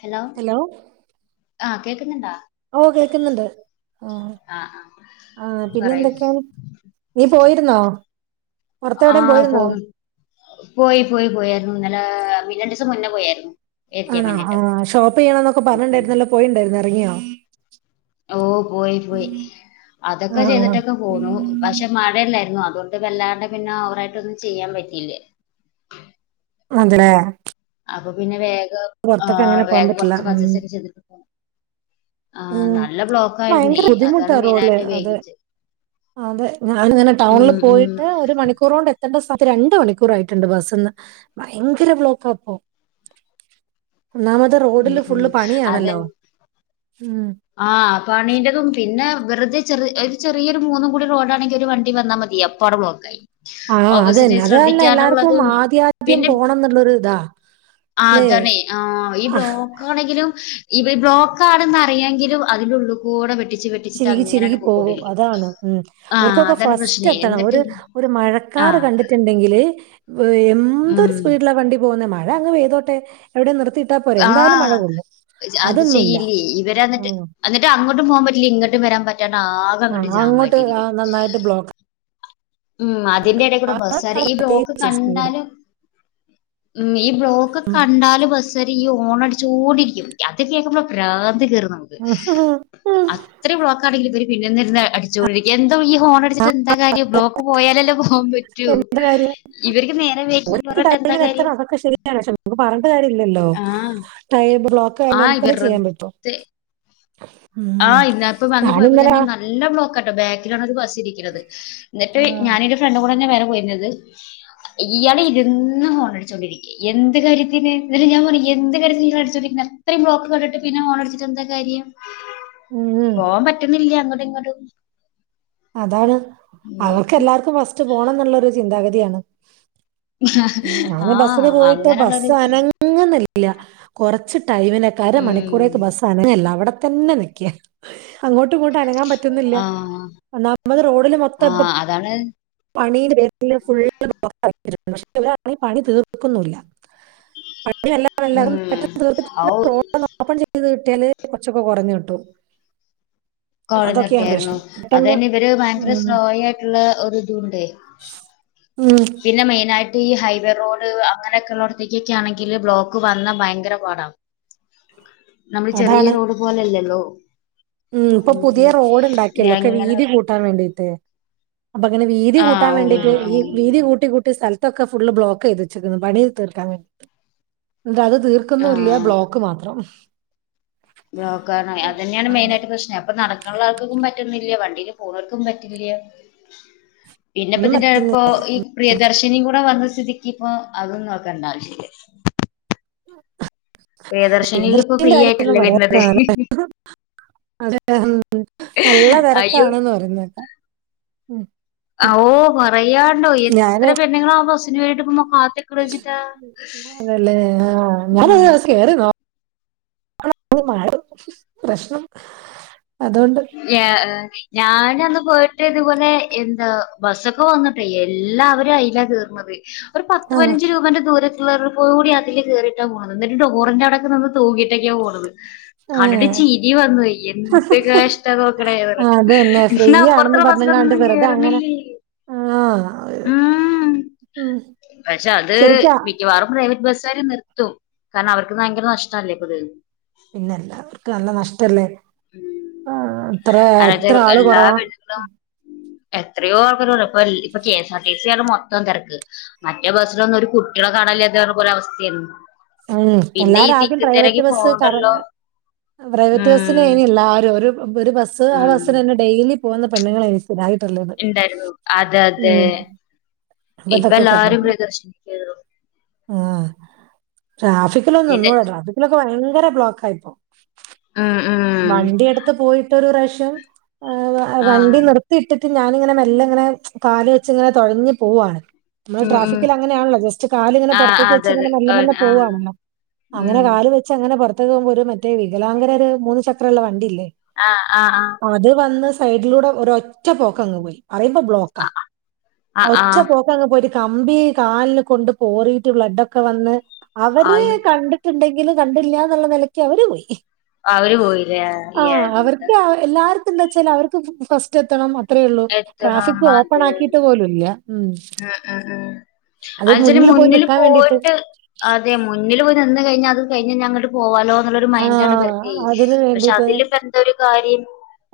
Hello. Hello. ആഹ് കേക്കുന്നുണ്ടാ ഓഹ് കേൾക്കുന്നുണ്ട് ആ ആ പിന്നെ പറയൂ എന്തൊക്കെയാണ് നീ പോയിരുന്നോ? പുറത്തെ എവിടെയും ആഹ് പോയിരുന്നോ പോവും പോയി പോയി പോയായിരുന്നു ഇന്നലെ രണ്ടീസം മുന്നേ പോയായിരുന്നു മേടിക്കാൻ ആണാ വേണ്ടിട്ട് ആ ഷോപ്പ് ചെയ്യണന്നൊക്കെ ഉം ഉം പറഞ്ഞിണ്ടരുന്നല്ലോ പോയിണ്ടായിരുന്നാ ഇറങ്ങിയോ? ഓ പോയി പോയി ആ അതൊക്കെ ചെയ്തിട്ടൊക്കെ പോന്നു പക്ഷെ മഴല്ലായിരുന്നൊ അതുകൊണ്ട് വല്ലാണ്ടെ പിന്നെ ഓറായിട്ടൊന്നും ചെയ്യാൻ പറ്റിയില്ലേ അതല്ലേ അപ്പൊ പിന്നെ വേഗം ആ അങ്ങനെ പോകാൻ വേഗം പറ്റില്ല കുറച്ച് ഉം പജസ ഒക്കെ ചെയതിട്ട് [unintelligible] ആഹ് ഉം നല്ല ബ്ലോക്ക് ആയിരുന്നേ ഭയങ്കര ബുദ്ധിമുട്ടാ അതാണ് റോഡില് മെയിനായിട്ട് അതെ ഉപയോഗിച്ചത് അതെ ഞാനിങ്ങനെ ടൗണിൽ ഉം പോയിട്ട് ഒരു മണിക്കൂർ കൊണ്ട് എ ത്തണ്ട സമയത്ത് രണ്ട് മണിക്കൂർ ആയിട്ടുണ്ട് ബസ്സിന്ന് ഭയങ്കര ബ്ലോക്കാപ്പോ ഒന്നാമത് ഉം റോഡില് ഉം ഫുള്ള് അതെ പണിയാണല്ലോ ഉം ആഹ് പണിന്റെതും പിന്നെ വെറുതെ ചെറിയ ഒരു ചെറിയരു മൂന്നും കൂടി റോഡ് ആണെങ്കിൽ ഒരു വണ്ടി വന്നാ മതിയാ പ്പവടെ ബ്ലോക്കായി ആഹ് ഓപ്പോസിറ്റ് അതന്നെ അതല്ലേ എല്ലാർക്കും ശ്രദ്ധിക്കാനുള്ളതും ആദ്യാദ്യം പിന്നെ പോണന്നുള്ളൊരുതാ ആഹ് അതാണേ ആഹ് ഇബ്ലോ ക്കാണെങ്കിലും ഇവ് ബ്ലോക്കാണന്നറിയെങ്കിലും അതിലുള്ളൂക്കൂടെ വെട്ടിച്ച് വെട്ടി ചിരികി ചിരികി പോകും അതാണ് ഉം ആഹ് ഇവർക്കൊക്കെ അതാണ് ഫസ്റ്റ് പ്രശ്നേ എത്തണം എന്നിട്ട് ഒരു ഒരു മഴക്കാര് ആഹ് കണ്ടിട്ടു ണ്ടെങ്കില് ഉം എന്തൊരു സ്പീഡിലാ വണ്ടി പോകുന്നെ മഴ അങ്ങ് പെയ്തോട്ടെ എവിടെ നിർത്തിയിട്ടാ പോരെ എന്തായാലും മഴ ആഹ് കൊള്ളും അത് അതൊന്നുല്ല ചെയ്യില്ലേ ഓ ഇവരന്നിട്ട് എന്നിട്ട് എന്നിട്ട് അങ്ങോട്ടും പോകാൻ പറ്റില്ല ഇങ്ങോട്ടും വരാൻ പറ്റാണ്ട് ആകെ ആ അങ്ങട് അങ്ങോട്ട് ആ ജാമായിട്ടിരിക്കും നന്നായിട്ട് ബ്ലോക്ക് ഉം അതിന്റെ ഇടകൂടെ ബസാര് ഈ ബ്ലോക്ക് സ്പീഡ്. കണ്ടാലും ഉം ഈ ബ്ലോക്ക് ഉം. കണ്ടാല് ബസ് കാര് ഈ ഓണടിച്ചോണ്ടിരിക്കും അത് കേക്കുമ്പോ പ്രാന്ത് കേറുന്നത് നമുക്ക് അത് ത്രേം ബ്ലോക്കാണെങ്കിലും ഇബര് പിന്നന്ന് അടിച്ചൊണ്ടിരിക്ക എന്തോ ഈ ഹോണടിച്ചട്ട്ന്താ കാര്യോ ബ്ളോക്ക് പോയാലല്ലേ പോവാൻ പറ്റൂ എന്ത് കാര്യം ഇവർക്ക് നേരം വൈകി പറഞ്ഞിട്ട് എന്താ കാര്യം പ്പ പറഞ്ഞിട്ട് കാര്യം ഇല്ലല്ലോ ആഹ് ടൈർ ബ്ലോക്കായെന് ആഹ് നമ്ക് ചെയ്യാൻ പറ്റോ വെറുതെ ഉം താനെങ്ങനാ എല്ല ബ്ലോക്കാട്ടോ ബാക്കിലാണ് ഒരു ബസ് ഇരിക്കുന്നത് എന്നിട്ട് ആ. ഞാനി ഒരു ഫ്രണ്ട് കൂടെ തന്നെ വറെ പോയിരുന്നത് ഇയാള് ഇരിന്ന് ഹോണടിച്ചോണ്ടിരിക്ക എന്ത് കാര്യത്തിന് ന്നിട്ട് ഞാൻ പറ എന്ത് കാര്യത്തിന് നിങ്ങള് അടിച്ചോണ്ടിക്കണേ ഇത്രയും ബ്ലോക്ക് കണ്ടിട്ട് പിന്നെ ഓണടിച്ചി്ട്ട് എന്താ കാര്യം ഉം. പോവാൻ പറ്റുന്നില്ല അങ്ങോട്ടും ഇങ്ങോട്ടും അതാണ് ഉം. അവക്ക് എല്ലാർക്കും ഫസ്റ്റ് പോണന്നുള്ളൊരു ചിന്താഗതിയാണ് ഞൻ ആ ബസ്സില് പോയിട്ട് അങ്ങനെയുള്ളൊരു ബസ്സ് അനങ്ങുന്നില്ല കുറച്ച് ടൈമിനക്കെ ഉം. അരമണിക്കൂറേക്ക് ബസ് അനങ്ണില്ല അവിടെത്തന്നെ നിക്കിയ അങ്ങോട്ടും ഇങ്ങോട്ടും അനങ്ങാൻ പറ്റുന്നില്ല ആ നമ്മള് റോഡില് മൊത്തം ആ ഇപ്പ അതാണ് പണീന്റെ ഫുള്ള് പക്ഷെ ഇവരാണെങ്കി പണി തീർക്കുന്നില്ല [inaudible] ല്ലല്ലും ഉം. പെട്ടെന്ന് തീർട്ടിട്ട് ഔ റോഡോന്ന് ഓപ്പൺ ചെയ്ത് കിട്ടിയാല് കൊറച്ചൊക്കെ കുറഞ്ഞു കിട്ടും അതൊക്കെയാണ് കോഴഞ്ഞിട്ടിയയിരുന്നു പ്രശ്നം അത് പെട്ടെന്ന് തന്നെ ഇവര് ഭയങ്കര ഉം സ്ലോ ആയിട്ടുള്ള ഒരു ഇതു ഉണ്ടെ ഉം പിന്നെ മെയിനായിട്ട് ഈ ഹൈവേ റോഡ് അങ്ങനെയൊക്കെ ഉള്ളോടത്തേക്കൊക്കെ ആണെങ്കിൽ ബ്ലോക്ക് വന്നാ ഭയങ്കര പാടാണ് നമ്മള് ചെറിയ അതാണ് റോഡ് പോലെല്ലല്ലോ ഉം ഇപ്പൊ പുതിയ റോഡ് ഉണ്ടാക്കിയല്ലോ ഒക്കെ എങ്ങനെ വീതി കൂട്ടാൻ വേണ്ടിട്ടേ അപ്പൊ അങ്ങനെ വീതി കൂട്ടാൻ ആഹ് വേണ്ടീട്ട് ഉവ്വ് ഈ ഉവ്വ് വീതി കൂട്ടി കൂട്ടി സ്ഥല ത്തൊക്കെ ഫുള്ള് ബ്ലോക്ക് ചെയ്ത് വെച്ചക്കണ് പണിയൊന്നും തീർക്കാൻ പ ന്നട്ട് അത് തീർക്കുന്നുവില്ല ആഹ് ബ്ലോക്ക് മാത്രം ബ്ലോക്കാണ് അത് തന്നെയാണ് ആണ് മെയിനായിട്ട് പ്രശ്നം അപ്പം നട നുള്ള ആൾക്കും പറ്റുന്നില്ല വണ്ടിൽ പോണോർക്കും പറ്റില്ല പിന്നെ ഇപ്പൊ ഒന്നും ഇതിന്റെ ഇപ്പൊ പറ്റുന്നില്ല ഈ പ്രിയദർശിനിയും കൂടെ വന്ന സ്ഥിതിക്ക് ഇപ്പൊ അതും നോക്കണ്ടാ ആവശ്യവില്ല പ്രിയദർശിനിൽ ഇപ്പോ ഫ്രീ ആയിട്ടല്ലേ [unintelligible] വരുന്നത് അതെ നല്ല അയ്യോ തിരക്കാണെന്ന് പറയുന്ന കേൾക്കാം ആവോ പറയാണ്ടോ എത്ര പെണ്ണുങ്ങളാ ആ ബസ്സിന് വേണ്ടിട്ട് ഇപ്പം അതേല്ലേ ആഹ് ഉം ഞാനിതുവരെ ബസ്സി കേറി നോ [unintelligible] പ്രശ്നം അതുകൊണ്ട് [unintelligible] ഞാന് അന്ന് പോയിട്ട് ഇതുപോലെ എന്താ ബസ്സൊക്കെ വന്നിട്ടേ എല്ലാവരും അയിലാ കേറു മതി ഒരു ആ പത്ത് പതിനഞ്ച് രൂപേന്റെ ദൂര വരുമ്പോളും കൂടി അതില് കേറിയിട്ടാ പോന്നത് എന്നിട്ട് ടോറിന്റെ അവിടൊക്കെ നിന്ന് തൂങ്ങിയിട്ടൊക്കെയാണ് പോന്നത് ഏ, കണ്ടിട്ട് ചിരി വന്നു പോയി എന്ത് കഷ് ആ, അത് തന്നെ [unintelligible] ഫ്രീ ഇന്ന് അപ്പുറത്തുള്ള ബസ്സിലൊന്നും കേറുന്നില്ലേ ആഹ് ഉം പക്ഷെ അത് ശരിക്കാ മി ക്കവാറും പ്രൈവറ്റ് ബസ്സുകാര് നിർത്തും കാരണം അവർക്ക് ഭയങ്കര നഷ്ടല്ലേ ഇപ്പോത് പിന്നെ എല്ലാവർക്കും നല്ല നഷ്ടല്ലേ ഉം ആ, ഇത്ര എത്ര അയെന്നാവെച്ചാ ആള് എല്ലാ കുറവാ പെൺകുട്ടികളും എത്രയോ ആർക്കരുള്ള ഇപ്പ ഇപ്പ കെ എസ് ആർ ടി സിയാണ് മൊത്തം തിരക്ക് മറ്റേ ബസിലൊന്നും ഒരു കുട്ടികളെ കാണായല്ലാത്ത പോലെ അവസ്ഥയാണ് ഉം പിന്നെ ഈ എല്ലാരും ആദ്യം തിക്ക് തിരക്കി പ്രൈവറ്റ് ബസ് ക പോവണ്ടല്ലോ പ്രൈവറ്റ് ബസ്സിന് ഉം കേറി എല്ലാരും ഒരു ഒരു ബസ്സ് ആഹ് ബസ്സിന് തന്നെ ഡെയിലി പോകുന്ന പെണ്ണുങ്ങളായിരുന്ന് ഇണ്ടായിരുന്നു അതെ അതെ ഉം അപ്പൊ ഇപ്പൊ ഇതൊക്കെ എല്ലാരും കുറഞ്ഞു. പ്രിയദർശനി കേറു ആഹ് ട്രാഫിക്കിലൊന്നും പിന്നെ നിന്നൂട ട്രാഫിക്കിലൊക്കെ ഭയങ്കര ബ്ലോക്കായിപ്പോ ആഹ് ആഹ് വണ്ടി എടുത്ത് പോയിട്ടൊരു പ്രാവിശ്യം ആഹ് വണ്ടി നിർ ഈ ഇരുട്ടത്ത് ഞാനിങ്ങനെ മെല്ലെ ഇങ്ങനെ കാല് വെച്ച് ഇങ്ങനെ തുഴഞ്ഞു പോവാണ് നമ്മള് ഉം ഉം ട്രാഫിക്കിൽ അങ്ങനെയാണല്ലോ ജസ്റ്റ് കാലിങ്ങനെ ആഹ് പുറത്തേക്ക് അതെ അതെ വെച്ചിങ്ങനെ മെല്ലെ മെല്ലെ ആഹ് പോവാണല്ലോ അങ്ങനെ ഉം കാല് വെച്ച് അങ്ങനെ പുറത്തേക്ക് പോകുമ്പോ ഒരു മറ്റേ വികലാംഗരുടെ മൂന്ന് ചക്രവുള്ള വണ്ടിയില്ലേ ആഹ് ആഹ് ആഹ് അത് വന്ന് സൈഡിലൂടെ ഒരൊറ്റ പോക്കങ് പോയി പറയുമ്പോ ബ്ലോക്കാ ആഹ് ആഹ് ഒറ്റ ആഹ് പോ പോയിട്ട് കമ്പി കാലിന് കൊണ്ട് പോറിയിട്ട് ബ്ലഡൊക്കെ വന്ന് അവര് ആഹ് കണ്ട ണ്ടെങ്കിലും കണ്ടില്ല എന്നുള്ള നിലയ്ക്ക് അവര് പോയി അവര് പോയില്ലേ ആഹ് അവർക്ക് അ എല്ലാർക്കും എന്താ വെച്ചാൽ അവർക്ക് ഫസ്റ്റ് എത്തണം അത്രേള്ളൂ എത്ര ട്രാഫിക് മത ഓപ്പൺ ആക്കിയിട്ട് പോലും ഇല്ല ആഹ് ആഹ് ആഹ് അത് അതുവെച്ചാല് മുന്നിൽ പോയി മുന്നില് നിക്കാൻ വേണ്ടിട്ട് പോയിട്ട് അതെ മുന്നില് പോയി നിന്ന് കഴിഞ്ഞാ അത് കഴിഞ്ഞ് ഞങ്ങ പോവാലോ എന്നുള്ളരു മൈൻഡാണ് ആഹ് ഇവർക്കെ അതിന് പക്ഷെ വേണ്ടിട്ട് അതില് ഇപ്പ എന്തൊരു കാര്യം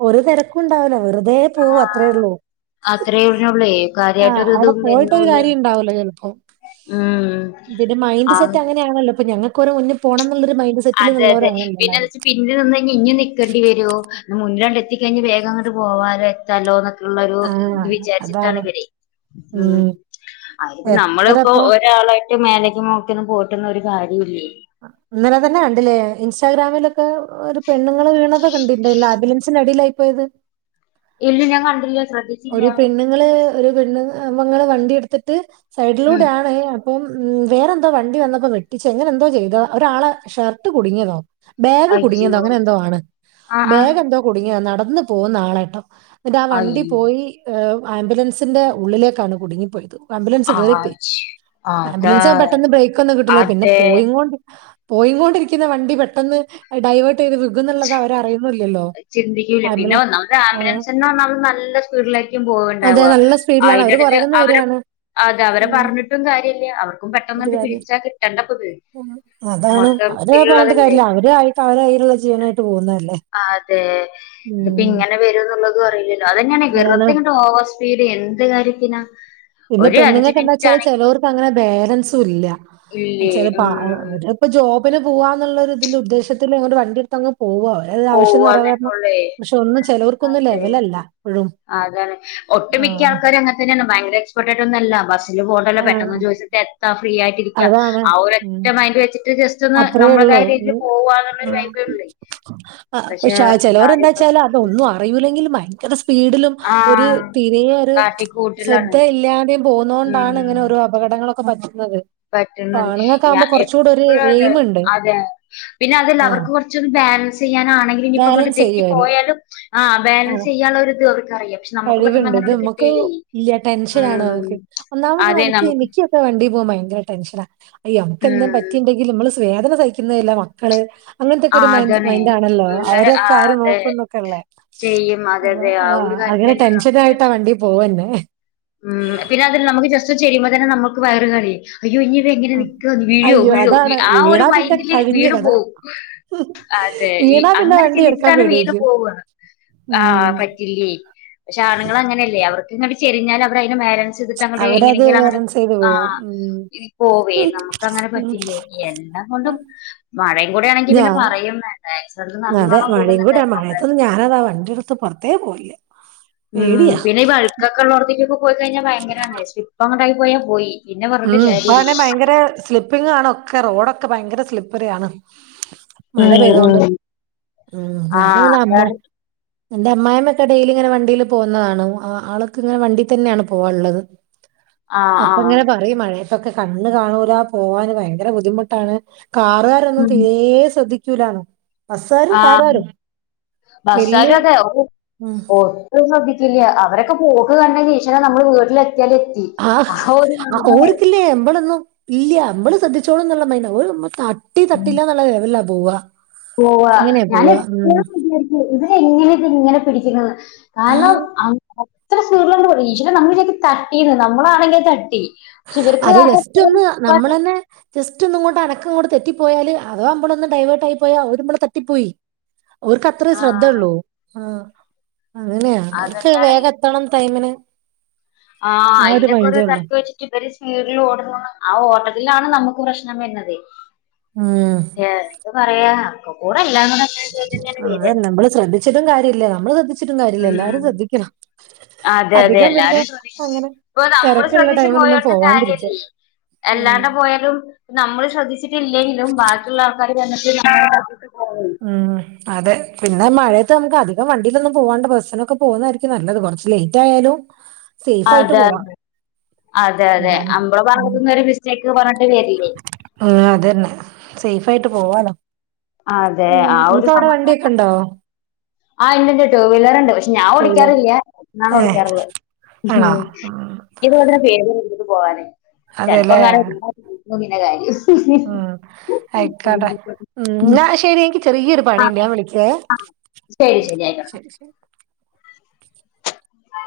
ഒരു തെരക്കും ഉണ്ടാവൂല വെറുതെ പോവാ അത്രേ ഉള്ളൂ അത്രയുള്ളൂലേ കാ ആഹ് അവിടെ പോയിട്ടൊരു കാര്യം ഇണ്ടാവുല ചിലപ്പോ ഉം മൈൻഡ് ആഹ് സെറ്റ് അങ്ങനെയാണല്ലോ ഇപ്പോ ഞങ്ങക്ക് ഓരെ മുന്നിൽ പോണം എന്നുള്ളൊരു മൈൻഡ് അതെ അതെ സെറ്റിലുള്ളവരാണല്ലോ പിന്നെ എല്ലാരും. എ പിന്നിൽ നിന്ന് കഴിഞ് ഇനി നിൽക്കേണ്ടി വരോ മുന്നിലാണ്ട്എത്തിക്കഴിഞ്ഞ് വേഗം അങ്ങോട്ട് പോവാലേ തല്ലോന്നൊക്കെള്ളൊരു ആ ഇത് വിചാരിച്ചിട്ടാണ് അതാണ്. ഇവരെ ഉം അതിപ്പം എത്ര നമ്മളിപ്പോ ഇപ്പൊ ഒരാളായിട്ട് മേലേക്ക് നോക്കി പോയിട്ടൊന്നും ഒരു കാര്യം ഇല്ലേ ഇന്നലെ തന്നെ കണ്ടില്ലേ ഇൻസ്റ്റാഗ്രാമിലൊക്കെ ഒരു പെണ്ണുങ്ങള് വീണതാ കണ്ടില്ലേ ലാബില [unintelligible] അടിയിലായി പോയത് ഇല്ല ഞാൻ കണ്ടില്ല ശ്രദ്ധി ഒരു പെണ്ണുങ്ങള് ഒരു പെണ്ണ് അപങ്ങള് വണ്ടി എടുത്തിട്ട് ഉം സൈഡിലൂടെയാണ് അപ്പം ഉം വേറെന്തോ വണ്ടി വന്നപ്പോ വെട്ടിച്ച് അങ്ങനെ എന്തോ ചെയ്താ ഒരാളെ ഷർട്ട് കുടുങ്ങിയതോ ബാഗ് കുടുങ്ങിന്നോ അയ്യോ അങ്ങനെ എന്തോ ആണ് ആഹ് ആഹ് ബാഗ് എന്തോ കുടുങ്ങിയ നടന്ന് പോവുന്ന ആളെട്ടോ എന്നിട്ട് ആഹ് അയ് വണ്ടി ഈ ആംബുലൻസിന്റെ ഉള്ളിലേക്കാണ് കുടുങ്ങിപ്പോയത് ആംബുലൻസ് കേറിപ്പോയി ആജ് അതാ ആംബുലൻസ് പെട്ടെന്ന് ബ്രേക്ക് ഒന്നും കിട്ടൂല പിന്നെ അതെ പോയി കൊണ്ട് പോയികൊണ്ടിരിക്കുന്ന വണ്ടി പെട്ടെന്ന് ഡൈവേർട്ട് ചെയ്ത് വികുന്നുള്ളത് അവരറിയുന്നില്ലല്ലോ ചിന്തിക്കൂല പിന്നെ ആംബുലൻസ് ഒന്നാമത് ആംബുലൻസന്റെ ഒന്നാമത് നല്ല സ്പീഡിലേക്കും പോവുണ്ടാവ അതെ നല്ല സ്പീഡിലാണ് അവര് അയ്നടക്ക് പുറകുന്ന് അവര് വരികയാണ് അതെ അവരെ ഉം, പറഞ്ഞിട്ടും കാര്യല്ല അവർക്കും ഒരു പെട്ടെന്നെന്ന് കാര്യം പിടിച്ചാ കിട്ടണ്ടപ്പത് ഉം. അതാണ് മൊത്തം അവര് പറഞ്ഞിട്ട് ഇതിലുള്ളതല്ലേ കാര്യല്ല അവര് ആയിട്ട് അവരകയ്യിലുള്ള ജീവനായിട്ട് പോകുന്നല്ലേ അതെ ഇതിപ്പം ഇങ്ങനെ വരുന്നുള്ളത് അറിയില്ലല്ലോ അതന്നെണ് അതാണ് വെറുതെ ഇങ്ങട്ട് ഓവർ സ് വിടി എന്ത് കാര്യത്തിനാ പിന്നെ ഒരു അഞ്ച് പെണ്ണുങ്ങൾക്ക് എന്താ മിനിറ്റ് വെച്ചാല് ആണെങ്കിലും ചെലേർക്ക് അങ്ങനെ ബാലൻസും ഇല്ല ഇല്ലേ എന്താച്ചാല് ഉം ഇപ്പൊ ജോബിന് പോവാന്നുള്ള ഇതില് ഉദ്ദേശത്തില് ഇങ്ങട്ട് വണ്ടിയെടുത്തങ്ങ് പോവ ഓല ആവശ്യം പോവാന്നന്നെ നെറവേറണം ഒള്ളേ പക്ഷെ ഒന്ന് ചെലേർക്കൊന്നുല്ലെ അതെ ലെവലല്ല ഇപ്പഴും അതാണ് ഒട്ടു മിക്ക ആഹ് ആൾക്കാര് അങ്ങനതന്നെണ് ഭയങ്കര എക്സ്പേർട്ടായിട്ടല്ല ബസ് പോണ്ടല്ലോ ആഹ് പെട്ടെന്ന് ചോയിച്ചിട്ട് എത്താം ഫ്രീ യായിട്ടിരിക്ക ആ ഒറ്റ മൈന്റ് വെച്ച് അത്രയേ ഉള്ളൂ വൈബേ ഉള്ളൂ പക്ഷെ ചെലോര് എല്ലാരും എന്താ ഇപ്പൊ വെച്ചാല് ശ്രദ്ധിക്കുന്നത് അതൊന്നും അറിയൂലങ്കിലും ഭയങ്കര സ്പീഡിലും ആ ഒര് തിരെ ഒരു ശ്രദ്ധ കാട്ടിക്കൂട്ടലാണ് ഇല്ലാതെ പോന്നോണ്ടാണ് ഉം ഇങ്ങനെ ഓരോ അപകടങ്ങളൊക്കെ പറ്റുന്നത് പറ്റുന്നത് ഞാ ആണുങ്ങക്കാക്കുമ്പോ കൊറച്ചുകൂടി ഒരു ഇത് എപ്പഴും അതെ പിന്നെ അതല്ല ആഹ് അവർക്ക് കൊറച്ച് ബാലൻസ് ചെയ്യാനാണങ്കില്നിപ്പോ ഇങ്ങട്ട് ബാലൻസ് ചെയ്യും അവര് തെറ്റിപ്പോയാലും ആ ആഹ് ബാലൻസ് ചെയ്യാനുള്ളരിത് അവർക്കറിയും കഴിവുണ്ട് ഇത് നമക്ക് ഇല്ല ടെൻഷനാണ് ഉം നമക്ക് ഒന്നാമത് നമുക്ക് എനിക്ക് വണ്ടി പോവുമ്പോ ഭയങ്കര ടെൻഷന അയ്യോ അൻക്കെന്ത് ഉം പറ്റ് റ്റിണ്ടങ്കില് നമ്മള് വേദന സഹിക്കുന്നതെല്ലാം മക്കള് അങ്ങനത്തെക്കെ ആ ഒരു മൈന്റ്സ് അതാണ് മൈന്റാണല്ലോ പിള്ളേരെ ആ അവരൊക്കെ ആര് അതെ നോക്കും എന്നൊക്കെള്ളേ ചെയ്യും അതെ അള്ളാ അതെ ആ ആഹ് ഒരു കാര്യത്തില് അങ്ങനെ തന്നെ നമുക്ക് ടെൻഷനായിട്ട ടെൻഷൻ വണ്ടിയിൽ പോവന്നെ ഉം പിന്നെ അതി നമുക്ക് ജസ്റ്റ് ചെരിയുമ്പോ തന്നെ നമുക്ക് വയറ് കരിയും അയ്യോ ഇനി ഇതെങ്ങനെ നിക്ക വീയോ അയ്യോ വീഴോ അതാണ് ആ ഒരു വീണാ പിന്നെ മൈന്റില് കഴിഞ്ഞ വീണ് കഥ പോവും അതെ വീണാ പിന്നെ അങ്ങനെ വണ്ടി എടുക്കാൻ ചിന്തിച്ചിട്ടാണ് വീണ് പേടിയായിരിക്കും പോവ ആ ഉം പറ്റീല്യ പക്ഷെ ആണുങ്ങള് അങ്ങനെല്ലേ അവർക്ക്ങ്ങട്ട് ചെരിഞ്ഞാലും അവര് അയ്ന്റെ മേല ചെയ്ത്ട്ട് അങ്ങട്ടെ അവരത് എങ്ങനെങ്കിലും അങ്ങട്ട് ബാലൻസ് ചെയ്ത് പോവും ആഹ് ഉം. പോവേന്ന് നമക്കങ്ങനെ ഉം. പറ്റില്ലേ എല്ലാം കൊണ്ടും മഴ കൂടി ആണെങ്കിൽ ഞാ പിന്നെ പറയും വേണ്ട ഏക്സ്ലേറ്റർ അതെ നല്ലോണ്ണം മഴയും കൂടെ കൂടുന്നുണ്ടായിരി മഴയത്തൊന്നും ഞാനതാ വണ്ടിയെടുത്ത് പെറത്തേ പോവേല്ല ഉം പിന്നെ ഈ വഴക്കെക്കെ ഉള്ളോട്ത്ത്ക്ക് പോയി കഴിഞ്ഞാ ഭയങ്കരാണ് സ്ലിപ്പ് അങ്ങട്ടായാ പോയാൽ പോയി പിന്നെ ഉം പറഞ്ഞിട്ട് കാര്യല്ല ഇപ്പാണെ ഭയങ്കര സ്ലിപ്പിങ്ങാണ് ഒക്കെ റോഡൊക്കെ ഭയങ്കര സ്ലിപ്പറി ആണ് മഴ ഉം പെയ്തൊണ്ട് ഉം ഉം ആഹ് ഞാനിങ്ങനെ അമ്മ അതാണ് എന്റെ അമ്മായിമ്മ ഒക്കെ ഡെയിലി ഇങ്ങനെ വണ്ടില് പോവുന്നതാണ് ആൾക്ക്ങ്ങനെ വണ്ടി തന്നെയാണ് പോവാള്ളത് ആഹ് ആഹ് അപ്പങ്ങനെ പറ ഈമഴയതെക്കെ കണ്ണ് കാണൂല പോവാന് ഭയങ്കര ബുദ്ധിമുട്ടാണ് കാറാര് തെന്നും ഉം തീരെ ശ്രദ്ധിക്കൂലാണു ആഹ് വല്യ ബസ്സാരു അതെ ഓ ഉം ഒന്നും ശ്രദ്ധിക്കില്ല അവരൊക്കെ പോക് കണ്ട ഇന്റെ ഈശ്വരാ നമ്മള് വീട്ടില് എത്തിയാൽ എത്തി ആഹ് ആ ഒരു ഓർക്കില്ലേ എമ്പളൊന്നും ഇല്ല എമ്പള് ശ്രദ്ധിച്ചേളുന്നുള്ള മൈന്റാ ഓല് നമ്മളെ തട്ട് ട്ടി തട്ടില്ല എന്നുള്ള ലെവലിലാ പോവുക പോവ ഞാൻ എപ്പഴും വിചാരിക്കും ഇവര് എങ്ങനെ ഇത് ഇങ്ങനെ പിടിക്കുന് കാരണം ആഹ് അത്ര സ്പീഡ്‌ല്ണ്ട് പോന്ന് ഈശര്യ നമ്മള് വിചാരിക്കും തട്ടീന്ന് നമ്മളാണെങ്കി തട്ടി. ക്ഷെ അത് ഇവർക്ക്അത് ജസ്റ്റ് ഒന്ന് നമ്മള് [unintelligible] തന്നെ ജസ്റ്റ് ഒന്നങ്ങോണ്ട് അനക്കങ്ങോട്ട് തെറ്റിപ്പോയാല് അഥവാ അപ്പാട്‌ ഒന്ന് ഡൈവേർട്ട് ആയി പോയാ അവര് നമ്മള തറ്റിപ്പോയി ഓർക്ക് അത്രേ ആഹ് ശ്രദ്ധയള്ളൂ ആ അങ്ങനെയ അവർക്ക് അതന്നെയാണേ വേഗം എത്തണം ടൈമിന് ആഹ് ആ അയിനൊക്കെ ഒരു മൈൻഡേ ഉള്ളൂ. തട്ടു വെച്ച് ഇവര് സ്പീഡിൽ ഓടുന്നു ആ ഓട്ടത്തിലാണ് നമുക്ക് പ്രശ്നം വരുന്നത്. മ് എന്ത് പറയാ അക്കക്കൂടല്ലാങ്‌ന്ന് ആഹ് അതന്നെ നമ്മള് ശ്രദ്ധിച്ചിട്ടും കാര്യം ഇല്ല നമ്മള് ശ്രദ്ധിച്ചിട്ടും കാര്യം ഇല്ല എല്ലാരും ഉം ശ്രദ്ധിക്കണം അതെ അതെ അധികം പിന്നെ എല്ലാരും ശ്രദ്ധിക്കണം അങ്ങനെ ഇപ്പൊ നമ്മള് തിരക്കുള്ള ശ്രദ്ധിച്ച് ടൈമിലൊന്നും പോയോണ്ടും പോവാണ്ടിരിക്ക കാര്യല്ലേ ഉം എല്ലാണ്ട് പോയാലും നമ്മള് ശ്രദ്ധിച്ചിട്ടില്ലെങ്കിലും ബാക്കിയുള്ള ആൾക്കാര് ചെന്നിട്ട് നമ്മളെ തട്ടീറ്റ് പോകും ഉം അതെ പിന്നെ മഴയത്ത് നമുക്ക് അധികം വണ്ടീലൊന്നും പോകാണ്ട് ബസ്സിനൊക്കെ പോകുന്നതായിരിക്കും നല്ലത് കുറച്ച് ലേറ്റ് ആയാലും സേഫ് ആയിട്ട് അതെ പോവാ അതെ അതെ എന്താണ് അമ്മളെ ഭാഗത്ത്ന്നൊരു മിസ് ചെക്ക് പറഞ്ഞിട്ട് കേറ്റീല്ലേ മ്മ് അതന്നെ സേഫ് ആയിട്ട് പോവാലോ അതെ ഉം ആ നിനക്കവിടെ വണ്ടിയൊക്കെ ഇണ്ടോ ആഹ്‌ ഇണ്ട് ഇണ്ട് ടു വീലർണ്ട് പക്ഷേ ഞാൻ ടു വീലർ ഓടിക്കാറില്ല ന്നാണ് ഏ ഓടിക്കാറുള്ളത്. ആണോ ആഹ് ഇത് പോലെ പേടിയാ എടുത്തിട്ട് പോകാന് അതെല്ലേ ചെലപ്പോങ്ങാനും വീണ [unintelligible] പിന്നെ കാര്യം ഉം ആയിക്കാട്ടെ ഉം എന്നാ ശെരി എനിക്ക് ചെറിയൊരു പണി ഉണ്ട് ഞാൻ വിളിക്കേ ശരി ഉം ശരി ആക്കാം ശരി ശരി